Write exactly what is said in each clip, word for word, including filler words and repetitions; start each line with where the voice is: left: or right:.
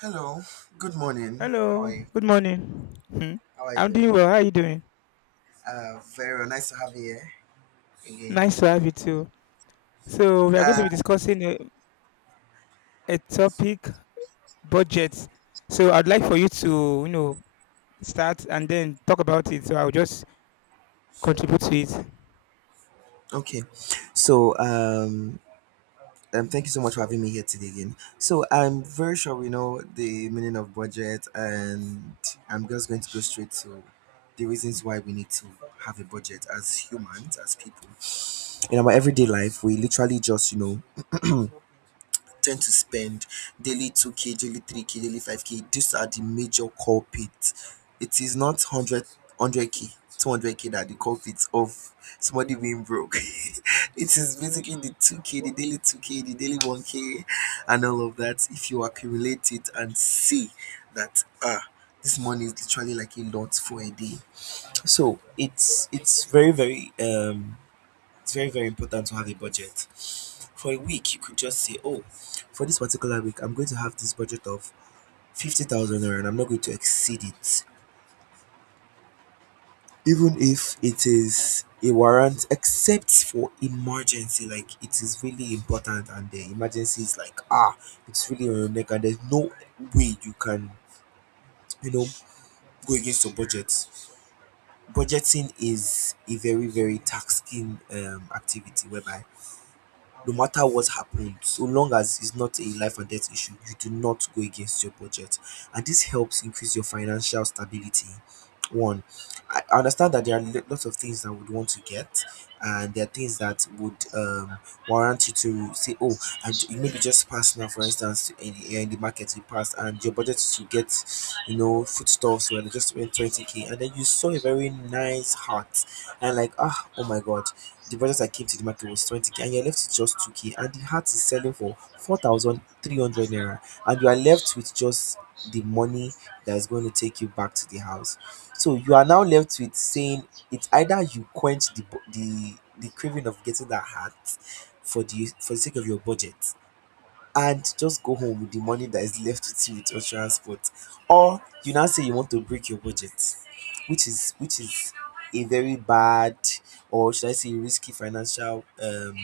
right: Hello, good morning. How
left: Hello,
right: are you?
left: good morning. Hmm.
right: How are you
left: I'm
right: doing?
left: doing well. How are you doing?
right: Uh, very well. Nice to have you here again.
left: Nice to have you too. So we are going to
right: Uh,
left: be discussing a, a topic, budget. So I'd like for you to, you know, start and then talk about it. So I'll just contribute to it.
right: okay, so um, um, thank you so much for having me here today again. So I'm very sure we know the meaning of budget, and I'm just going to go straight to the reasons why we need to have a budget as humans, as people. In our everyday life, we literally just you know tend to spend daily two k, daily three k, daily five k. These are the major culprits. It is not one hundred, k two hundred k that are the culprits of somebody being broke. It is basically the two k, the daily two k, the daily one k, and all of that. If you accumulate it and see that, ah, this money is literally like a lot for a day. So it's it's very very um it's very, very important to have a budget. For a week, you could just say, oh, for this particular week, I'm going to have this budget of fifty thousand naira and I'm not going to exceed it. Even if it is a warrant, except for emergency, like it is really important and the emergency is like, ah, it's really on your neck and there's no way you can, you know, go against your budget. Budgeting is a very, very taxing um, activity whereby no matter what happens, so long as it's not a life and death issue, you do not go against your budget. And this helps increase your financial stability. One, I I understand that there are lo- lots of things that would want to get, and there are things that would um, warrant you to say, oh, and you maybe just pass now, for instance, in the, in the market, you passed, and your budget is to get, you know, foodstuffs where they just spent twenty k, and then you saw a very nice hat, and like, ah, oh my god, the budget I came to the market was twenty k and you're left with just two k and the hat is selling for four thousand three hundred naira and you are left with just the money that is going to take you back to the house. So you are now left with saying it's either you quench the bu- the the craving of getting that hat for the for the sake of your budget and just go home with the money that is left with you with your transport, or you now say you want to break your budget, which is which is a very bad, or should I say risky financial um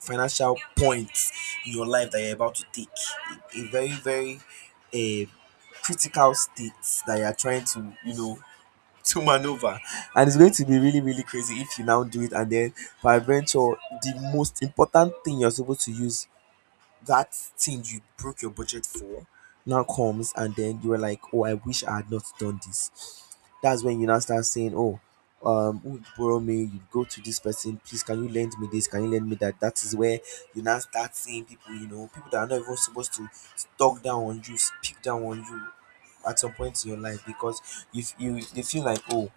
right: financial point in your life that you're about to take a, a very very a critical state that you're trying to you know to maneuver. And it's going to be really really crazy if you now do it, and then by peradventure the most important thing you're supposed to use, that thing you broke your budget for, now comes and then you were like, oh, I wish I had not done this. That's when you now start saying, oh, um, who would borrow me? You go to this person, please, can you lend me this? Can you lend me that? That is where you now start seeing people, you know, people that are not even supposed to talk down on you, speak down on you at some point in your life because if you they feel like, oh,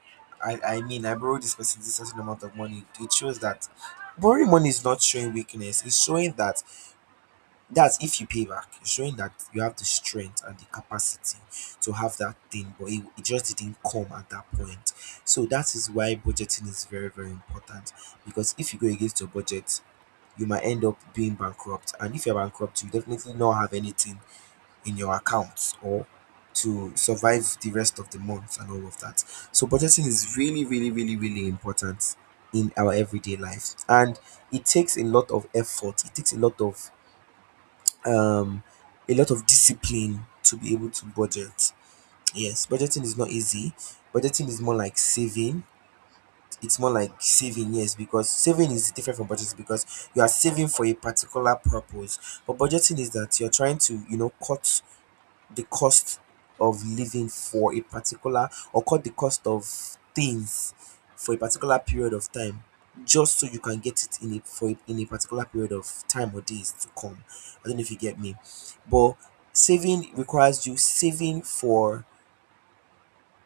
right: I, I mean, I borrowed this person this certain amount of money. It shows that borrowing money is not showing weakness. It's showing that, that's if you pay back, showing that you have the strength and the capacity to have that thing, but it, it just didn't come at that point. So that is why budgeting is very, very important because if you go against your budget, you might end up being bankrupt. And if you're bankrupt, you definitely not have anything in your accounts or to survive the rest of the month and all of that. So budgeting is really, really, really, really important in our everyday life. And it takes a lot of effort, it takes a lot of um, a lot of discipline to be able to budget. Yes, budgeting is not easy. Budgeting is more like saving. It's more like saving, yes, because saving is different from budgeting because you are saving for a particular purpose. But budgeting is that you're trying to, you know, cut the cost of living for a particular, or cut the cost of things for a particular period of time just so you can get it in a for a- in a particular period of time or days to come. I don't know if you get me. But saving requires you saving for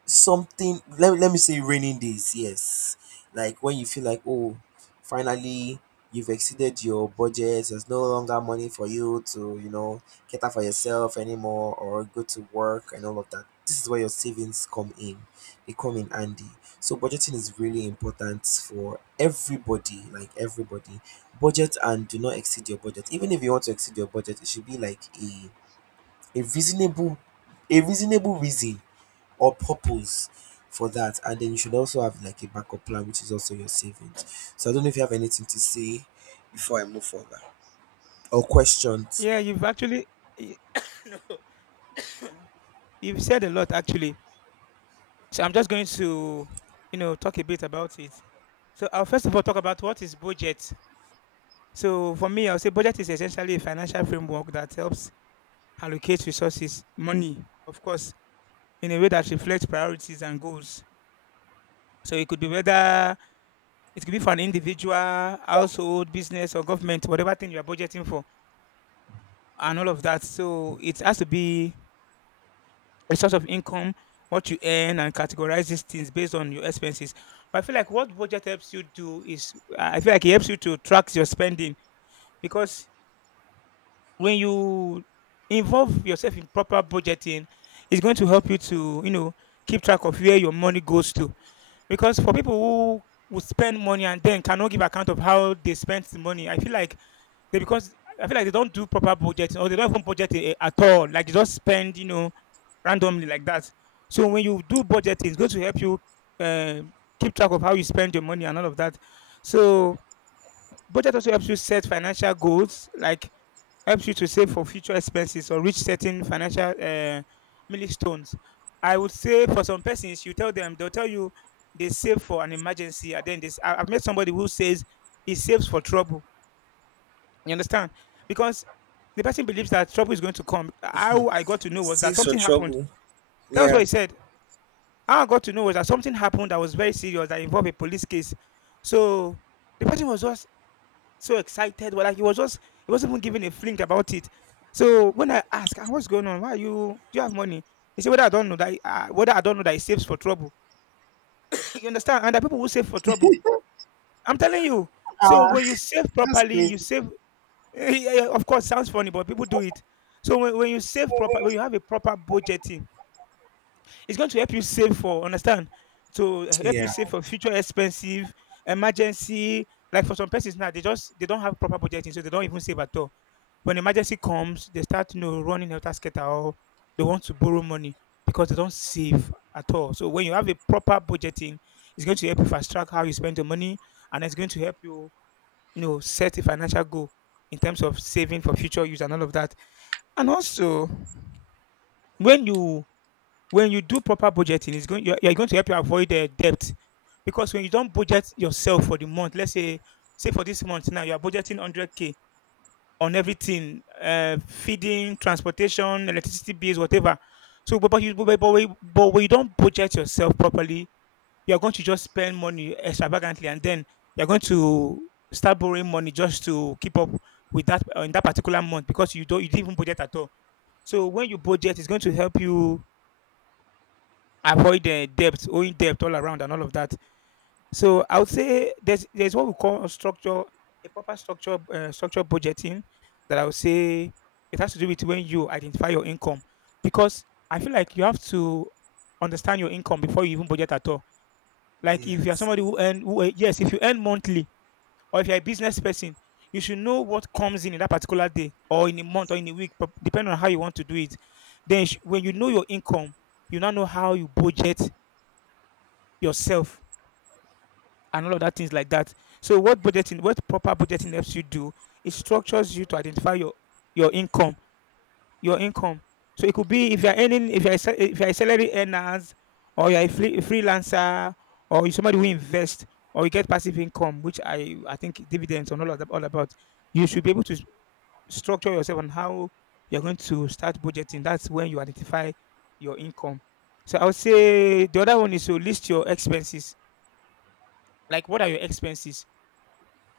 right: something, let, let me say raining days. Yes, like when you feel like, oh, finally you've exceeded your budget, there's no longer money for you to, you know, cater for yourself anymore or go to work and all of that. This is where your savings come in. They come in handy. So budgeting is really important for everybody. Like, everybody budget and do not exceed your budget. Even if you want to exceed your budget, it should be like a a reasonable, a reasonable reason or purpose for that. And then you should also have like a backup plan, which is also your savings. So I don't know if you have anything to say before I move further, or questions.
left: Yeah, you've actually y- you've said a lot actually. So I'm just going to, you know, talk a bit about it. So I'll first of all talk about what is budget. So for me, I'll say budget is essentially a financial framework that helps allocate resources, money, of course, in a way that reflects priorities and goals. So it could be whether it could be for an individual, household, business, or government, whatever thing you are budgeting for, and all of that. So it has to be a source of income, what you earn, and categorize these things based on your expenses. But I feel like what budget helps you do is, I feel like it helps you to track your spending, because when you involve yourself in proper budgeting, it's going to help you to, you know, keep track of where your money goes to. Because for people who would spend money and then cannot give account of how they spent the money, I feel like they, because I feel like they don't do proper budgeting, or they don't even budget eh, at all. Like they just spend, you know, randomly like that. So when you do budgeting, it's going to help you uh, keep track of how you spend your money and all of that. So budget also helps you set financial goals, like helps you to save for future expenses or reach certain financial uh, milestones. I would say for some persons, you tell them, they'll tell you they save for an emergency. And then this, I- I've met somebody who says he saves for trouble. You understand? Because the person believes that trouble is going to come. How I got to know was that
right: Saves for
left: something happened.
right: trouble?
left: That was what
right: Yeah.
left: he said. How I got to know was that something happened that was very serious, that involved a police case. So the person was just so excited. Well, like he was just he wasn't even giving a flink about it. So when I asked, "Ah, what's going on? Why are you Do you have money?" He said, Whether I don't know that uh, whether I don't know that he saves for trouble. You understand? And the people who save for trouble. I'm telling you. So when you save
right: That's
left: properly,
right: great.
left: you save yeah, yeah, of course sounds funny, but people do it. So when, when you save proper when you have a proper budgeting, it's going to help you save for understand to help you
right: Yeah.
left: save for future expensive emergency. Like for some persons now, they just they don't have proper budgeting, so they don't even save at all. When emergency comes, they start you know running helter skelter, or they want to borrow money because they don't save at all. So when you have a proper budgeting, it's going to help you fast track how you spend your money, and it's going to help you you know set a financial goal in terms of saving for future use and all of that. And also when you when you do proper budgeting, it's going you're, you're going to help you avoid uh, debt, because when you don't budget yourself for the month, let's say say for this month now you are budgeting one hundred k on everything, uh, feeding, transportation, electricity bills, whatever. So, but but, you, but, but, when- but when you don't budget yourself properly, you are going to just spend money extravagantly, and then you're going to start borrowing money just to keep up with that, uh, in that particular month, because you don't you didn't even budget at all. So when you budget, it's going to help you avoid uh, debt, owing debt all around and all of that. So I would say there's there's what we call a structure, a proper structure, uh, structure budgeting, that I would say it has to do with when you identify your income, because I feel like you have to understand your income before you even budget at all. Like if you are
right: Yes,
left: somebody who earn, who, uh, yes, if you earn monthly or if you're a business person, you should know what comes in in that particular day or in a month or in a week, depending on how you want to do it. Then sh- when you know your income, you now know how you budget yourself and all of that things like that. So what budgeting, what proper budgeting helps you do, it structures you to identify your your income, your income. So it could be if you're earning, if you're a sa- if you're a salary earners, or you're a free, a freelancer, or you're somebody who invests, or you get passive income, which I I think dividends and all of that all about. You should be able to s- structure yourself on how you're going to start budgeting. That's when you identify your income. So I would say the other one is to list your expenses. Like, what are your expenses?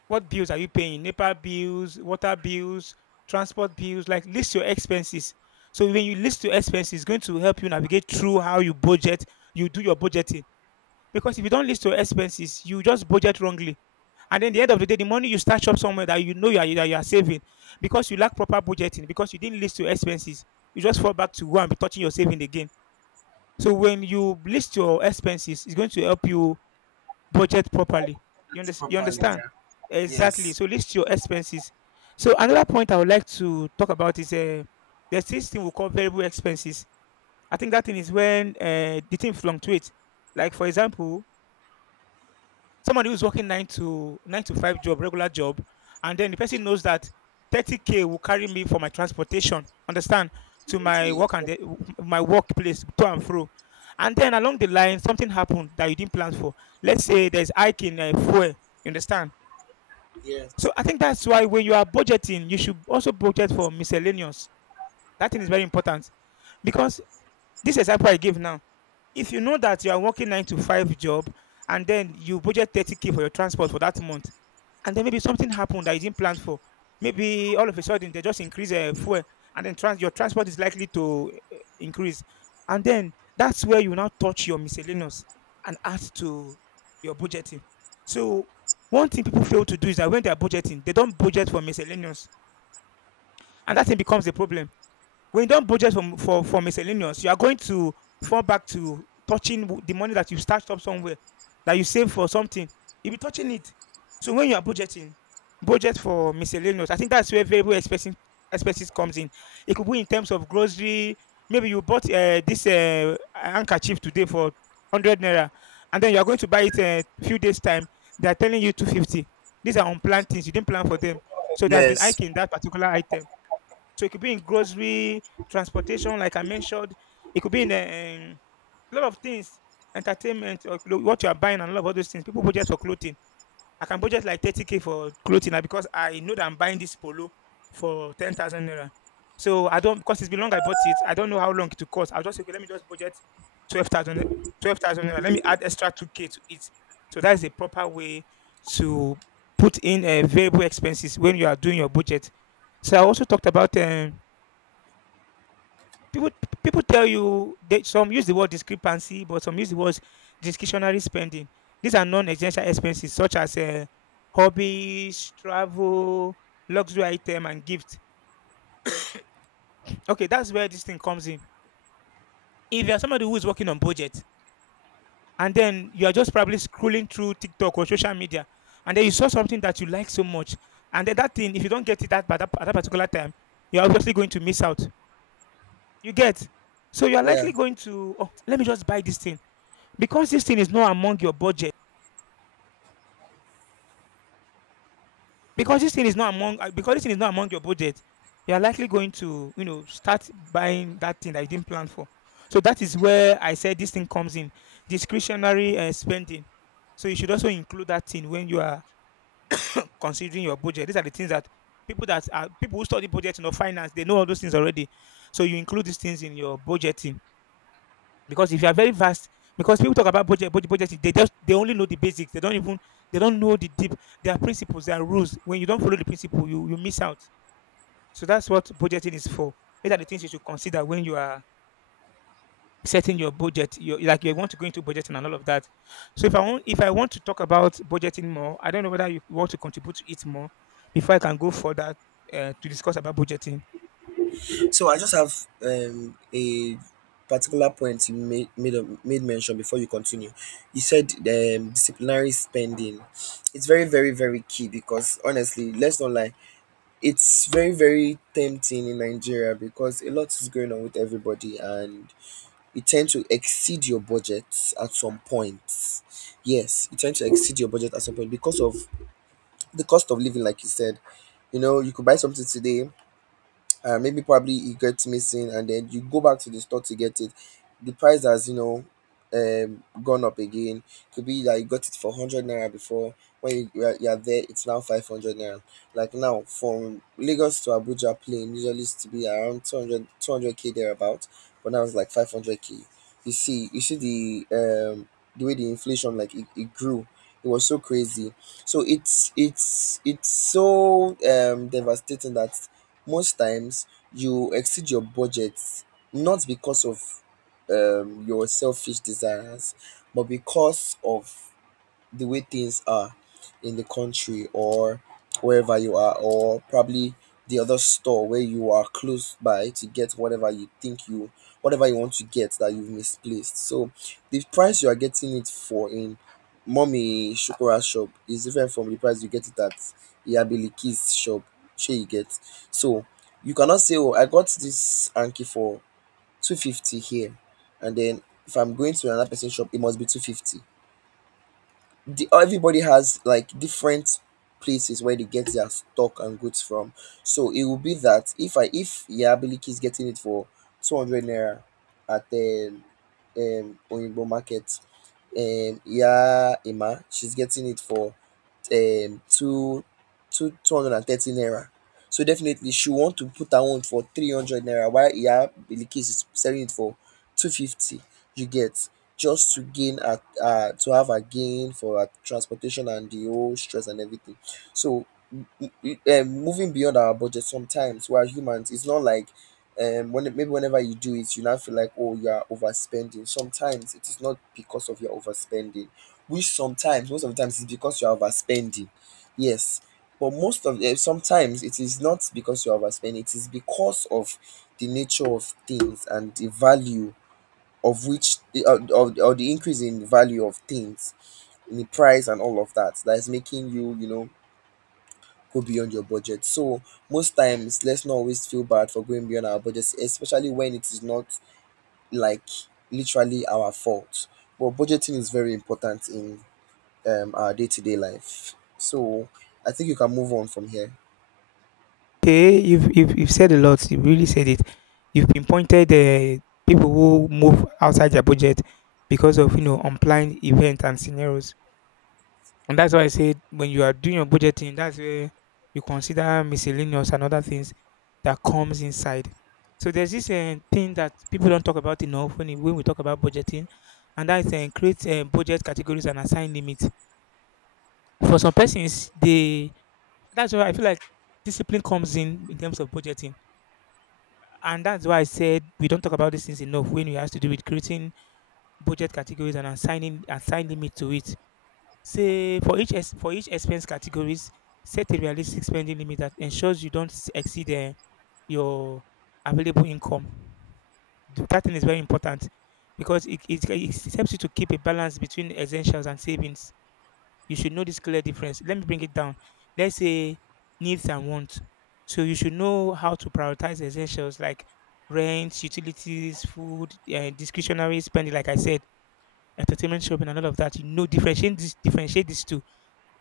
left: What bills are you paying? NEPA bills, water bills, transport bills. Like, list your expenses. So when you list your expenses, it's going to help you navigate through how you budget, you do your budgeting. Because if you don't list your expenses, you just budget wrongly. And then the end of the day, the money you stash up somewhere that you know you are, that you are saving, because you lack proper budgeting, because you didn't list your expenses, you just fall back to go and be touching your saving again. So when you list your expenses, it's going to help you budget properly. You,
right: that's
left: unders- you
right: properly.
left: understand?
right: Yeah.
left: Exactly.
right: Yes.
left: So list your expenses. So another point I would like to talk about is uh, there's this thing we call variable expenses. I think that thing is when uh, the thing fluctuates. Like, for example, somebody who's working nine to nine to five job, regular job, and then the person knows that thirty k will carry me for my transportation, understand, to my
right: Absolutely.
left: work and the, my workplace, to and fro. And then along the line, something happened that you didn't plan for. Let's say there's hike in uh, fuel. You understand? So
right: Yes.
left: I think that's why when you are budgeting, you should also budget for miscellaneous. That thing is very important, because this example I give now, if you know that you are working nine to five job and then you budget thirty k for your transport for that month, and then maybe something happened that you didn't plan for. Maybe all of a sudden they just increase uh, fuel, and then trans- your transport is likely to uh, increase, and then that's where you now touch your miscellaneous and add to your budgeting. So one thing people fail to do is that when they are budgeting, they don't budget for miscellaneous, and that thing becomes a problem. When you don't budget from, for for miscellaneous, you are going to fall back to touching w- the money that you stashed up somewhere, that you save for something. You'll be touching it. So when you are budgeting, budget for miscellaneous. I think that's where variable expenses expenses comes in. It could be in terms of grocery. Maybe you bought uh, this uh, handkerchief today for hundred naira, and then you are going to buy it a few days time. They are telling you two fifty. These are unplanned things. You didn't plan for them. So there's been
right: Yes.
left: hiking that particular item. So it could be in grocery, transportation, like I mentioned. It could be in um, a lot of things: entertainment, or clo- what you are buying, and a lot of all those things. People budget for clothing. I can budget like thirty k for clothing now, because I know that I'm buying this polo for ten thousand naira. So I don't, because it's been long I bought it, I don't know how long it will cost. I'll just say, okay, let me just budget twelve thousand, twelve thousand naira. Let me add extra two k to it. So that is a proper way to put in uh, variable expenses when you are doing your budget. So I also talked about um, people people tell you they, some use the word discrepancy but some use the words discretionary spending. These are non-essential expenses such as uh, hobbies, travel, luxury item, and gift. Okay, that's where this thing comes in. If you're somebody who is working on budget and then you are just probably scrolling through TikTok or social media and then you saw something that you like so much, and then that thing, if you don't get it at that, at that particular time, you're obviously going to miss out. You get? So you're
right: Yeah.
left: likely going to, oh, let me just buy this thing because this thing is not among your budget. Because this thing is not among uh, because this thing is not among your budget, you are likely going to, you know, start buying that thing that you didn't plan for. So that is where I said this thing comes in, discretionary uh, spending. So you should also include that thing when you are considering your budget. These are the things that people that are people who study budgeting or finance, they know all those things already. So you include these things in your budgeting, because if you are very vast, because people talk about budget budget budgeting, they just, they only know the basics, they don't even, they don't know the deep. There are principles, there are rules. When you don't follow the principle, you you miss out. So that's what budgeting is for. These are the things you should consider when you are setting your budget, your, like, you want to go into budgeting and all of that. So if I want, if I want to talk about budgeting more, I don't know whether you want to contribute to it more before I can go further uh, to discuss about budgeting.
right: So I just have um, a particular point you made made, a- made mention before you continue. You said um, disciplinary spending. It's very very very key because honestly, let's not lie, it's very very tempting in Nigeria because a lot is going on with everybody and you tend to exceed your budget at some point. Yes, you tend to exceed your budget at some point because of the cost of living, like you said. You know, you could buy something today, uh, maybe probably it gets missing and then you go back to the store to get it, the price has, you know, um gone up again. Could be that you got it for one hundred naira before, when you, you, are, you are there it's now five hundred naira. Like now, from Lagos to Abuja plane usually used to be around two hundred two hundred two hundred k thereabout, but now it's like five hundred k. You see, you see the um the way the inflation like it, it grew, it was so crazy. So it's it's it's so um devastating that most times you exceed your budget not because of um, your selfish desires, but because of the way things are in the country or wherever you are, or probably the other store where you are close by to get whatever you think you, whatever you want to get that you've misplaced. So the price you are getting it for in Mommy Shukura shop is different from the price you get it at Iyabiliki's shop. Shey you get. So you cannot say, oh, I got this Anki for two fifty here, and then if I'm going to another person's shop, it must be two fifty. The, everybody has like different places where they get their stock and goods from. So it will be that if I, if Yabiliki is getting it for two hundred naira at the um Oyinbo market, and Ya Ima she's getting it for um two two two hundred and thirty naira. So definitely she want to put her own for three hundred naira while Iya Bilkis is selling it for two fifty. You get. Just to gain her, her to have her gain for her transportation and the whole stress and everything. So m- m- um moving beyond our budget sometimes, we are humans, it's not like um when, maybe whenever you do it you now feel like, oh, you are overspending. Sometimes it is not because of your overspending, which sometimes most of the times is because you are overspending. Yes, but most of the sometimes it is not because you are overspending, it is because of the nature of things and the value of which, eh, or, or, or the increase in the value of things in the price and all of that, that is making you, you know, go beyond your budget. So most times let's not always feel bad for going beyond our budgets, especially when it is not like literally our fault. But budgeting is very important in um, our day to day life. So I think you can move on from here.
left: Okay, you've, you've you've said a lot, you really said it. You've pinpointed uh, people who move outside their budget because of, you know, unplanned events and scenarios. And that's why I said when you are doing your budgeting, that's where you consider miscellaneous and other things that comes inside. So there's this uh, thing that people don't talk about enough when, it- when we talk about budgeting, and that is uh, create uh, budget categories and assign limits. For some persons, they, that's why I feel like discipline comes in in terms of budgeting, and that's why I said we don't talk about these things enough when it has to do with creating budget categories and assigning assign limit to it. Say for each ex- for each expense categories, set a realistic spending limit that ensures you don't s- exceed uh, your available income. Th- That thing is very important because it, it, it helps you to keep a balance between essentials and savings. You should know this clear difference. Let me bring it down. Let's say needs and wants. So you should know how to prioritize essentials like rent, utilities, food, uh, discretionary spending, like I said, entertainment, shopping, and all of that. You know, differentiate this, differentiate these two,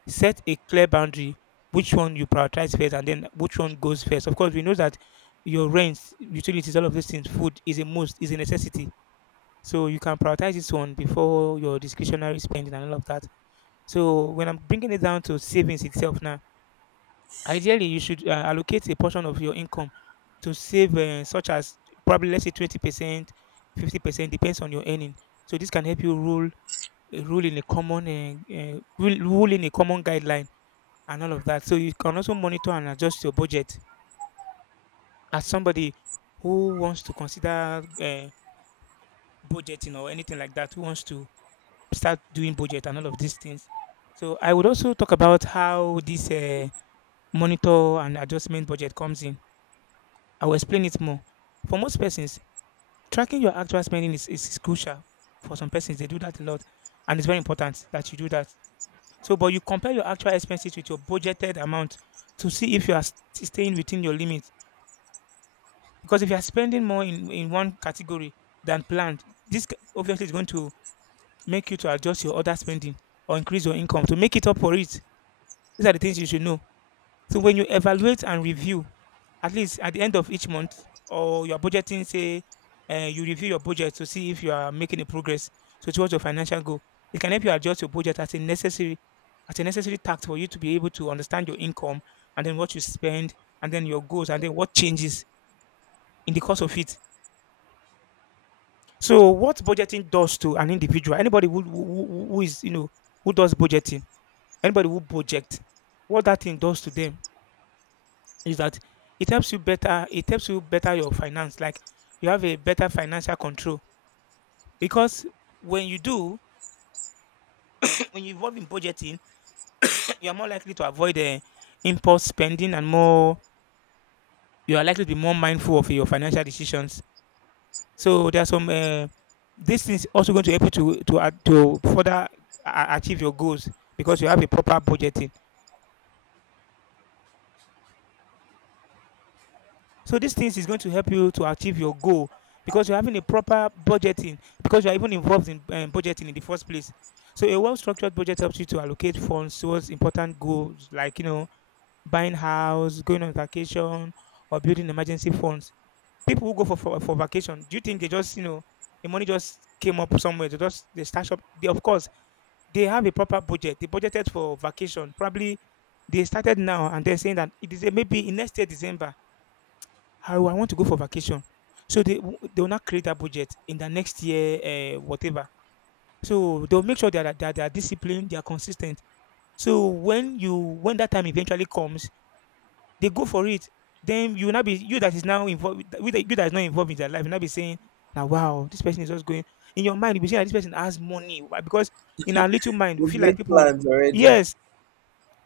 left: set a clear boundary, which one you prioritize first and then which one goes first. Of course, we know that your rent, utilities, all of those things, food, is a must, is a necessity. So you can prioritize this one before your discretionary spending and all of that. So when I'm bringing it down to savings itself now, ideally you should uh, allocate a portion of your income to save, uh, such as probably, let's say, twenty percent, fifty percent, depends on your earning. So this can help you rule rule in a common uh, uh, rule rule in a common guideline and all of that. So you can also monitor and adjust your budget as somebody who wants to consider uh, budgeting or anything like that, who wants to start doing budget and all of these things. So I would also talk about how this uh, monitor and adjustment budget comes in. I will explain it more. For most persons, tracking your actual spending is, is crucial. For some persons, they do that a lot, and it's very important that you do that. So, but you compare your actual expenses with your budgeted amount to see if you are st- staying within your limit. Because if you are spending more in in one category than planned, this c- obviously is going to make you to adjust your other spending or increase your income to make it up for it. These are the things you should know. So when you evaluate and review, at least at the end of each month or you are budgeting, say uh, you review your budget to see if you are making a progress so towards your financial goal. It can help you adjust your budget as a necessary, as a necessary task for you to be able to understand your income and then what you spend and then your goals and then what changes in the course of it. So what budgeting does to an individual, anybody who, who, who who is, you know, who does budgeting, anybody who project, what that thing does to them is that it helps you better, it helps you better your finance. Like, you have a better financial control because when you do, when you involve in budgeting, you are more likely to avoid uh, impulse spending, and more, you are likely to be more mindful of your financial decisions. So there are some uh, this is also going to help you to to add to further a- achieve your goals because you have a proper budgeting. So these things is going to help you to achieve your goal because you're having a proper budgeting, because you're even involved in um, budgeting in the first place. So a well-structured budget helps you to allocate funds towards important goals, like, you know, buying house, going on vacation, or building emergency funds. People who go for, for for vacation, do you think they just, you know, the money just came up somewhere? They just they stash up. They, of course, they have a proper budget. They budgeted for vacation. Probably they started now and they're saying that it is a, maybe in next year December. Oh, I want to go for vacation. So they w- they will not create a budget in the next year, uh, whatever. So they'll make sure that they are, that they are disciplined, they are consistent. So when you, when that time eventually comes, they go for it. Then you will not be, you that is now involved, you that you that is not involved in their life, you will not be saying, "Now, wow, this person is just going." In your mind, you will be saying that this person has money. Why? Because in our little mind, we
right: You've
left: feel like
right: made
left: people.
right: plans already.
left: Yes,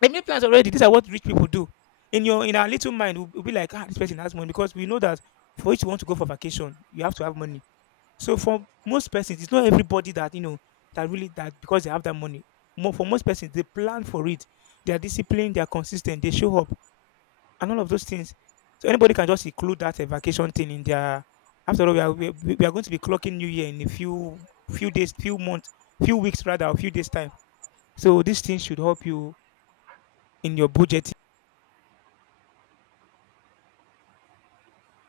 left: they made plans already. These are what rich people do. In your in our little mind, we'll, we'll be like, ah, this person has money, because we know that for you to want to go for vacation, you have to have money. So for most persons, it's not everybody that, you know, that really, that because they have that money. More for most persons, they plan for it. They are disciplined. They are consistent. They show up and all of those things. So anybody can just include that uh, vacation thing in their. After all, we are, we, we we are going to be clocking New Year in a few, few days, few months, few weeks rather, a few days time. So these things should help you in your budgeting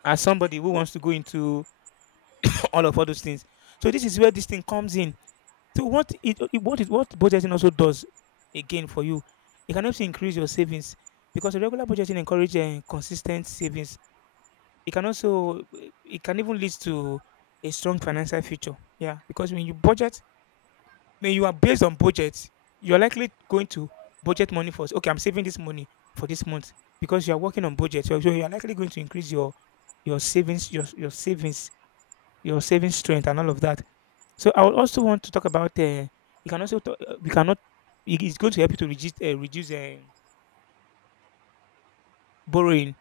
left: as somebody who wants to go into all of all those things. So this is where this thing comes in. So what it, it what it what budgeting also does again for you, it can also increase your savings because regular budgeting encourages uh, consistent savings. It can also eh, it can even lead to a strong financial future. Yeah, because when you budget, when you are based on budget, you're likely going to budget money first. Okay, I'm saving this money for this month because you are working on budget. So so you are likely going to increase your your savings your your savings your saving strength and all of that. So I would also want to talk about. Uh, you can also talk, uh, we cannot. It is going to help you to reduce uh, reduce uh, borrowing.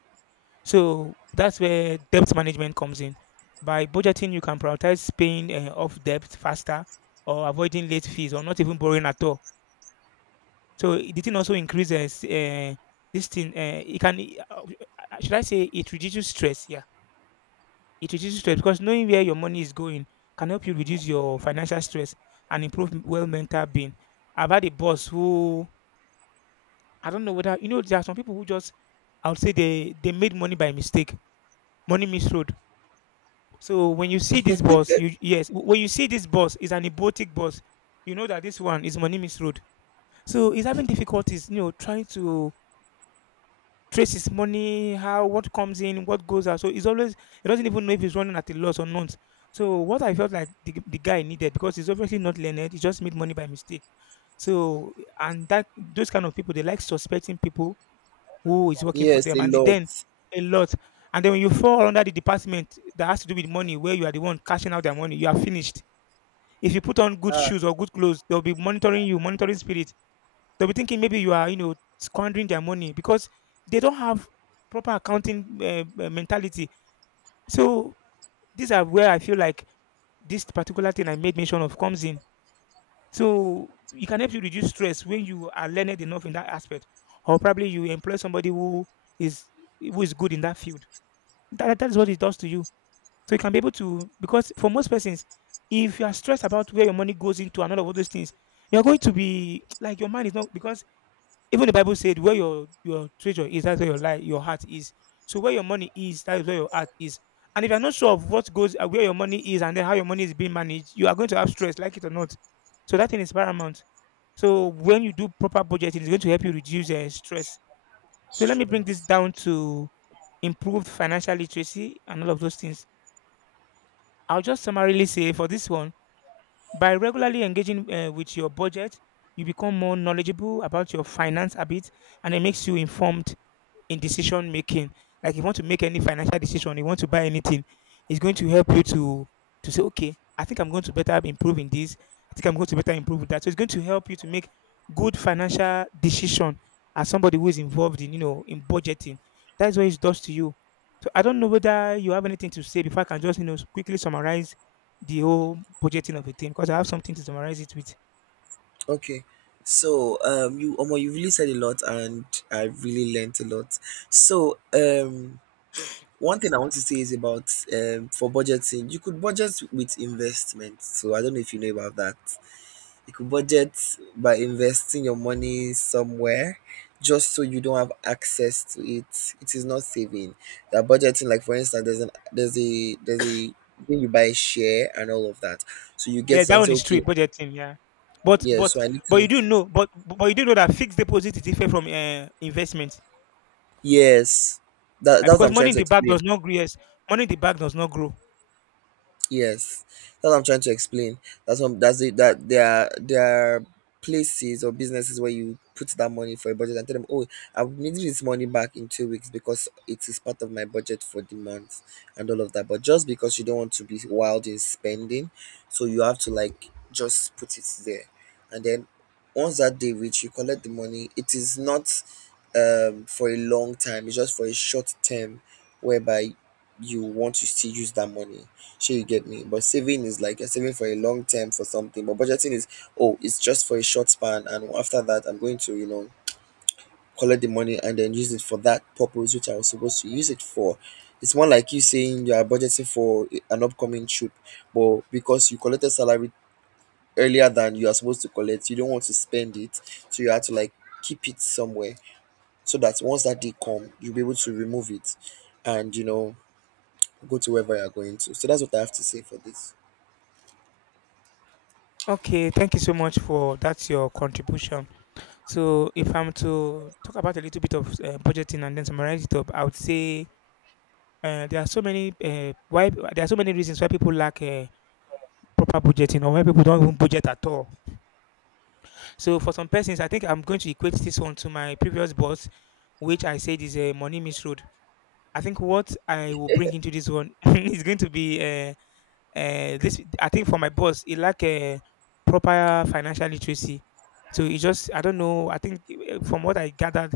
left: So that's where debt management comes in. By budgeting, you can prioritize paying uh, off debt faster or avoiding late fees or not even borrowing at all. So it didn't also increase uh, s- uh, this thing. Uh, it can. Uh, should I say it reduces stress? Yeah. It reduces stress because knowing where your money is going can help you reduce your financial stress and improve m- well mental being. I've had a boss who, I don't know whether you know, there are some people who just, I would say they they made money by mistake. Money misroad. So when you see this boss, you, yes, w- when you see this boss is an ebotic boss, you know that this one is money misroad. So he's having difficulties, you know, trying to trace his money, how, what comes in, what goes out. So he's always, he doesn't even know if he's running at a loss or not. So what I felt like the, the guy needed, because he's obviously not learned, he just made money by mistake. So and that those kind of people, they like suspecting people who is working for
right: Yes,
left: them,
right: a
left: and
right: lot.
left: then a lot. And then when you fall under the department that has to do with money, where you are the one cashing out their money, you are finished. If you put on good
right: Ah,
left: shoes or good clothes, they'll be monitoring you, monitoring spirit. They'll be thinking maybe you are, you know, squandering their money because they don't have proper accounting uh, uh, mentality. So these are where I feel like this particular thing I made mention of comes in. So it can help you reduce stress when you are learned enough in that aspect, or probably you employ somebody who is, who is good in that field. That that is what it does to you. So you can be able to, because for most persons, if you are stressed about where your money goes into and all of all those things, you're going to be like your mind is not because even the Bible said, "Where your your treasure is, that's where your life, your heart is." So where your money is, that is where your heart is. And if you're not sure of what goes, uh, where your money is, and then how your money is being managed, you are going to have stress, like it or not. So that thing is paramount. So when you do proper budgeting, it's going to help you reduce uh, stress. So let me bring this
right: stress.
left: down to improved financial literacy and all of those things. I'll just summarily say for this one, by regularly engaging uh, with your budget, you become more knowledgeable about your finance habits, and it makes you informed in decision making. Like if you want to make any financial decision, you want to buy anything, it's going to help you to to say, okay, I think I'm going to better improve in this. I think I'm going to better improve with that. So it's going to help you to make good financial decision as somebody who is involved in, you know, in budgeting. That's what it does to you. So I don't know whether you have anything to say before I can just, you know, quickly summarize the whole budgeting of a thing, because I have something to summarize it with.
right: Okay. So um you, Omo, you really said a lot and I really learnt a lot. So um one thing I want to say is about um for budgeting. You could budget with investment. So I don't know if you know about that. You could budget by investing your money somewhere just so you don't have access to it. It is not saving. You are budgeting, like for instance, there's an there's a there's a, when you buy a share and all of that. So you get
left: Yeah,
right: it
left: that
right: and
left: one
right: say,
left: is true.
right: okay,
left: Budgeting, yeah. But
right: yeah,
left: but
right: so I need
left: but
right: to.
left: you do know, but but you do know that fixed deposit is different from uh, investment.
right: Yes. That
left: Uh,
right: that's what
left: because
right: I'm
left: money
right: trying
left: in
right: to
left: the bank does
right: explain.
left: not grow. Yes, money in the bank does not grow.
right: Yes, that's what I'm trying to explain. That's what, that's it. That there are there are places or businesses where you put that money for a budget and tell them, oh, I'm needing this money back in two weeks because it is part of my budget for the month and all of that. But just because you don't want to be wild in spending, so you have to like just put it there, and then once that day reach, you collect the money. It is not um for a long time. It's just for a short term, whereby you want to still use that money. Sure, you get me? But saving is like you're saving for a long term for something. But budgeting is, oh, it's just for a short span, and after that, I'm going to, you know, collect the money and then use it for that purpose which I was supposed to use it for. It's more like you saying you are budgeting for i- an upcoming trip, but because you collected salary earlier than you are supposed to collect, you don't want to spend it, so you have to like keep it somewhere so that once that day come, you'll be able to remove it, and you know go to wherever you're going to. So that's what I have to say for this.
left: Okay, thank you so much for that's your contribution. So if I'm to talk about a little bit of uh, budgeting and then summarize it up, I would say uh, there are so many uh, why there are so many reasons why people lack uh, proper budgeting, or why people don't even budget at all. So for some persons, I think I'm going to equate this one to my previous boss, which I said is a money misroad. I think what I will bring into this one is going to be uh, uh, this. I think for my boss, it lack a proper financial literacy. So he just, I don't know. I think uh, from what I gathered,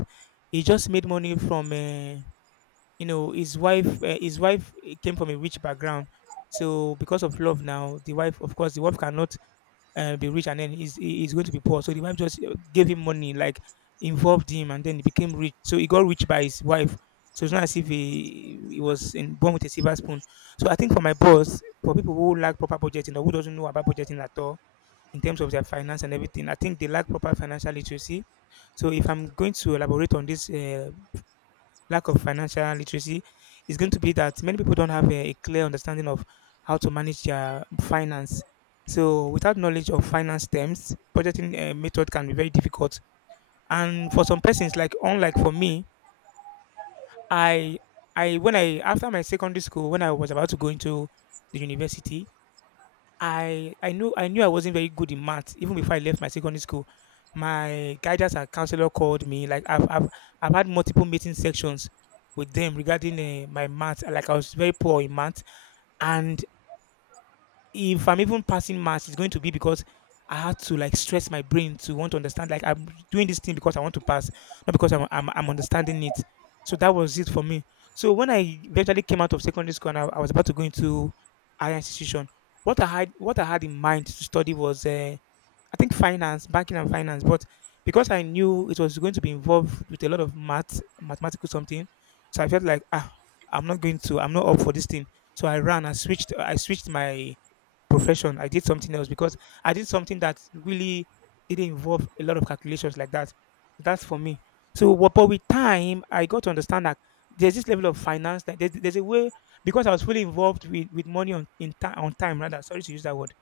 left: he just made money from, uh, you know, his wife. Uh, his wife uh, came from a rich background, so because of love, now the wife, of course, the wife cannot uh, be rich and then he's he- he's going to be poor. So the wife just uh, gave him money, like involved him, and then he became rich. So he got rich by his wife. So it's not as if he, he was in, born with a silver spoon. So I think for my boss, for people who lack proper budgeting or who doesn't know about budgeting at all in terms of their finance and everything, I think they lack proper financial literacy. So if I'm going to elaborate on this uh, lack of financial literacy, is going to be that many people don't have a, a clear understanding of how to manage their finance. So, without knowledge of finance terms, budgeting uh, method can be very difficult. And for some persons, like unlike for me, I, I when I after my secondary school, when I was about to go into the university, I I knew I knew I wasn't very good in math even before I left my secondary school. My guidance and counselor called me. Like I've I've, I've had multiple meeting sections with them regarding uh, my math. Like I was very poor in math, and if I'm even passing maths, it's going to be because I had to like stress my brain to want to understand. Like I'm doing this thing because I want to pass, not because I'm I'm, I'm understanding it. So that was it for me. So when I eventually came out of secondary school and I, I was about to go into higher institution, what I had what I had in mind to study was uh, I think finance, banking and finance. But because I knew it was going to be involved with a lot of math, mathematical something, so I felt like ah, I'm not going to, I'm not up for this thing. So I ran, I switched, I switched my profession. I did something else because I did something that really didn't involve a lot of calculations like that. That's for me. So, but, but with time, I got to understand that there's this level of finance that there's, there's a way, because I was fully involved with, with money on in time on time rather. Sorry to use that word.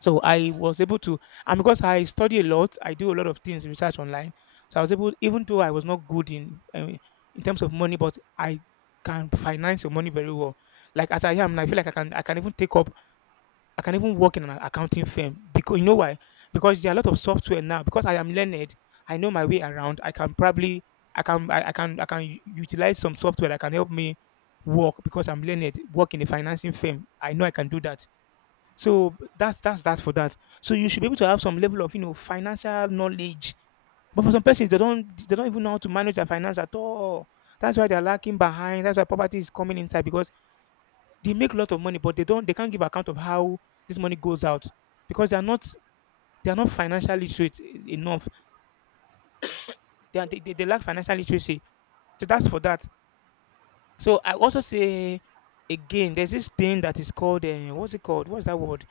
left: So I was able to, and because I study a lot, I do a lot of things research online. So I was able, even though I was not good in um, in terms of money, but I can finance your money very well. Like as I am, I feel like I can I can even take up, I can even work in an accounting firm, because you know why? Because there are a lot of software now. Because I am learned, I know my way around. I can probably, I can, I, I can, I can u- utilize some software that can help me work because I'm learned. Work in a financing firm, I know I can do that. So b- that's that's that for that. So you should be able to have some level of, you know, financial knowledge. But for some persons, they don't they don't even know how to manage their finance at all. That's why they're lacking behind. That's why poverty is coming inside, because they make a lot of money, but they don't they can't give account of how this money goes out, because they are not, they are not financially literate e- enough. They, are, they, they they lack financial literacy. So that's for that. So I also say again, there's this thing that is called uh, what's it called? What's that word?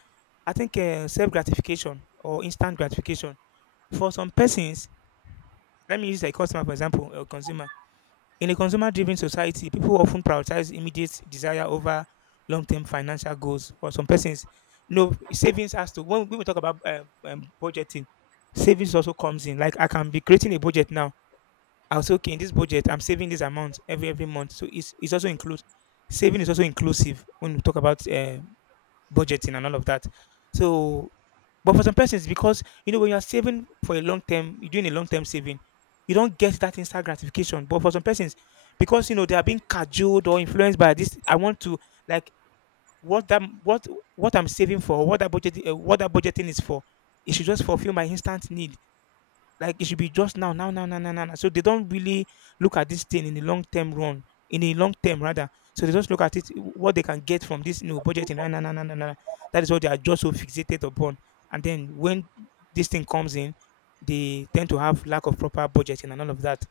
left: I think uh, self gratification, or instant gratification. For some persons, let me use a customer for example, or consumer. In a consumer driven society, people often prioritize immediate desire over long term financial goals. For some persons, no savings has to, when, when we talk about um, um, budgeting, savings also comes in. Like I can be creating a budget now. I'll say, okay, in this budget, I'm saving this amount every every month. So it's, it's also includes, saving is also inclusive when we talk about uh, budgeting and all of that. So, but for some persons, because you know when you are saving for a long term, you're doing a long term saving, you don't get that instant gratification. But for some persons, because you know they are being cajoled or influenced by this, I want to like what that what what I'm saving for, what that budget, uh, what that budgeting is for. It should just fulfill my instant need. Like it should be just now, now, now, now, now, now, now. So they don't really look at this thing in the long term run, in a long term rather. So they just look at it what they can get from this, you know, budgeting. Now, now, now, now, now, now. That is what they are just so fixated upon. And then when this thing comes in, they tend to have lack of proper budgeting and all of that.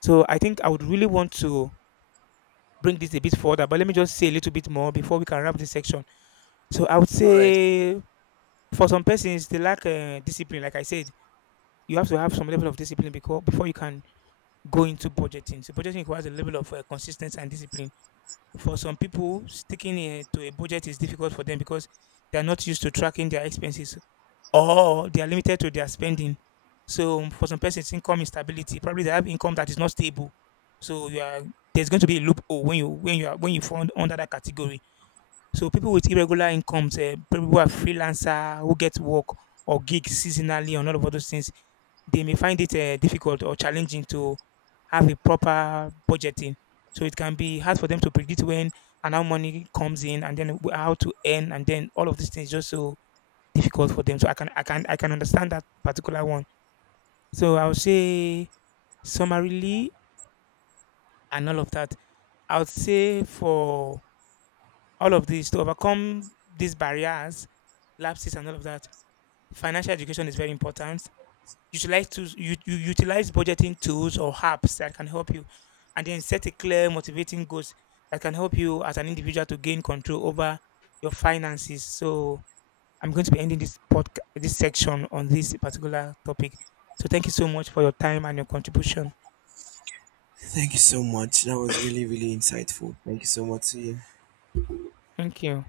left: So I think I would really want to bring this a bit further, but let me just say a little bit more before we can wrap this section. So I would
right: All right.
left: say for some persons they lack uh, discipline. Like I said, you have to have some level of discipline, because before you can go into budgeting. So budgeting requires a level of uh, consistency and discipline. For some people, sticking uh, to a budget is difficult for them because they are not used to tracking their expenses, or they are limited to their spending. So um, for some persons, income instability. Probably they have income that is not stable. So you are, there's going to be a loophole when you when you are when you fall under that category. So people with irregular incomes, uh, people who are freelancer, who get work or gigs seasonally and all of those things, they may find it uh, difficult or challenging to have a proper budgeting. So it can be hard for them to predict when and how money comes in and then wh- how to earn, and then all of these things just so difficult for them. So I can I can I can understand that particular one. So I would say summarily and all of that. I would say for all of these to overcome these barriers, lapses, and all of that. Financial education is very important. Utilize tools, you, you utilize budgeting tools or apps that can help you, and then set a clear, motivating goals that can help you as an individual to gain control over your finances. So I'm going to be ending this podcast, this section on this particular topic. So thank you so much for your time and your contribution.
right: Thank you so much. That was really, really insightful. Thank you so much to you.
left: Thank you.